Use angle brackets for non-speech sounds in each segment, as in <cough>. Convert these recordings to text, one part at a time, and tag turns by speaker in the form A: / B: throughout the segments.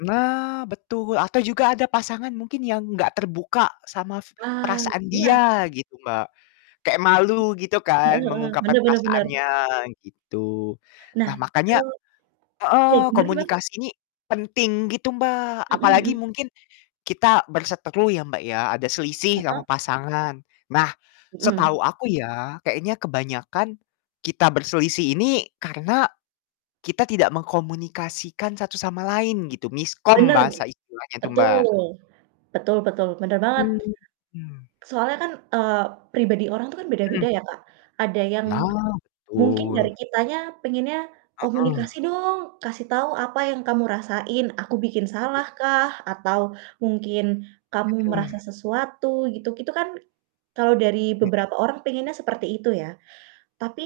A: Nah betul, atau juga ada pasangan mungkin yang enggak terbuka sama
B: Ah,
A: perasaan
B: iya.
A: dia gitu, Mbak. Kayak malu gitu
B: M
A: kan,
B: heeh heeh,
A: mengungkapkan
B: bener bener bener.
A: perasaannya gitu.
B: Nah
A: Nah
B: itu
A: makanya
B: ya,
A: heeh,
B: gimana sih, Bang?
A: komunikasi ini penting gitu, Mbak,
B: Mhm
A: apalagi
B: mhm.
A: mungkin kita berseteru ya, Mbak, ya ada selisih
B: Heeh.
A: sama pasangan. Nah,
B: Mhm.
A: setahu aku ya, kayaknya kebanyakan kita berselisih ini karena kita tidak mengkomunikasikan satu sama lain gitu, "miskom"
B: Bener.
A: bahasa istilahnya tuh, Mbak,
B: Betul, betul betul. Bener banget,
A: Mhm.
B: soalnya kan, eee, pribadi orang itu kan
A: Mmm.
B: beda-beda ya, Kak, ada yang
A: Nah,
B: mungkin dari
A: betul.
B: kitanya pengennya,
A: Heeh.
B: "Komunikasi dong, kasih tahu apa yang kamu rasain, aku bikin
A: Hmm.
B: salah kah atau mungkin kamu merasa
A: Mhm.
B: sesuatu gitu." Itu kan kalau dari
A: Mhm.
B: beberapa orang pengennya seperti itu ya, tapi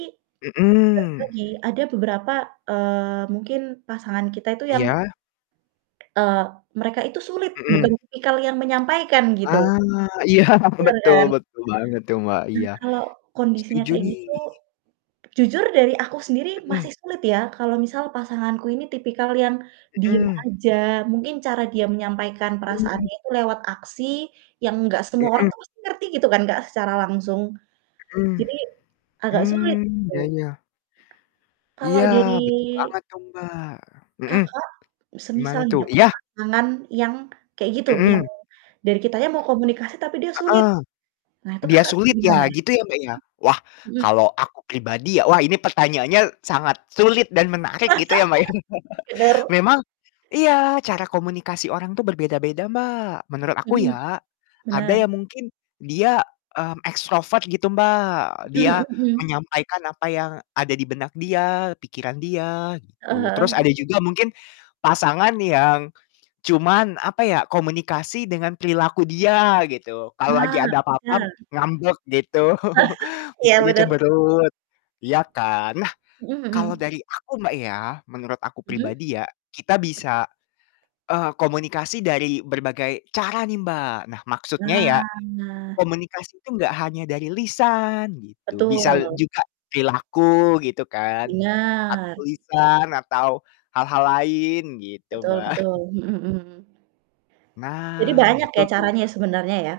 B: balik
A: Mhm.
B: lagi ada beberapa, eee, mungkin pasangan kita itu yang
A: Iya.
B: eee, mereka itu sulit, bukan
A: Mhm.
B: tipikal yang menyampaikan gitu.
A: Ah, iya.
B: Bener
A: Betul
B: kan?
A: betul banget tuh, Mbak,
B: Nah,
A: iya.
B: kalau kondisinya
A: Setuju
B: kayak
A: nih.
B: gitu, jujur dari aku sendiri
A: Mhm.
B: masih sulit ya, kalau misal pasanganku ini tipikal yang diem
A: Mhm.
B: aja. Mungkin cara dia menyampaikan
A: Betul.
B: perasaannya itu lewat aksi yang enggak semua orang
A: Mhm.
B: tuh pasti ngerti gitu kan, Kak, secara langsung
A: Mhm.
B: jadi agak sulit
A: Mmm, iya
B: tuh.
A: iya.
B: Kalau
A: Iya
B: dari
A: betul banget tuh, Mbak. Mhm.
B: Kakak,
A: Gimana
B: semisal nih
A: tuh?
B: dapet
A: Iya.
B: pasangan yang kayak gitu, yang
A: Mhm.
B: dari kitanya mau komunikasi, tapi dia sulit.
A: Heeh.
B: Nah itu
A: Dia
B: Kakak
A: sulit
B: gimana?
A: yah gitu ya, Mbak, ya? Wah
B: M mhm.
A: kalau aku pribadi ya, wah, ini pertanyaannya sangat sulit dan menarik
B: <laughs>
A: gitu ya, Mbak, ya. <chuckles>
B: Benar.
A: Memang iya, cara komunikasi orang itu berbeda-beda, Mbak, menurut
B: Mhm
A: aku
B: mhm.
A: ya. Ada
B: Benar.
A: yang mungkin dia, mmm, extrovert gitu, Mbak,
B: Mhm mhm
A: dia
B: mhm.
A: menyampaikan apa yang ada di benak dia, pikiran dia
B: Heeh
A: gitu. Terus
B: heeh.
A: ada juga mungkin pasangan yang cuman, apa ya, komunikasi dengan perilaku dia gitu. Kalau lagi
B: Ah,
A: ada apa-apa
B: benar.
A: ngambek gitu,
B: iya. <laughs>
A: <chuckles>
B: Iya
A: mukanya
B: benar.
A: cemberut, iya kan. Nah
B: Mhm
A: kalau
B: mhm.
A: dari aku, Mbak, ya menurut aku
B: Mhm.
A: pribadi ya, kita
B: Mhm.
A: bisa, eee, komunikasi dari berbagai cara nih, Mbak. Nah maksudnya ya,
B: Nah.
A: komunikasi itu enggak hanya dari lisan gitu, bisa
B: Betul.
A: juga perilaku gitu kan atau
B: Benar.
A: lisan atau hal-hal lain gitu,
B: Betul
A: Mbak.
B: betul,
A: <chuckles>
B: mhm mhm. Jadi
A: Nah,
B: banyak ya
A: betul
B: caranya ya
A: tuh.
B: sebenarnya ya?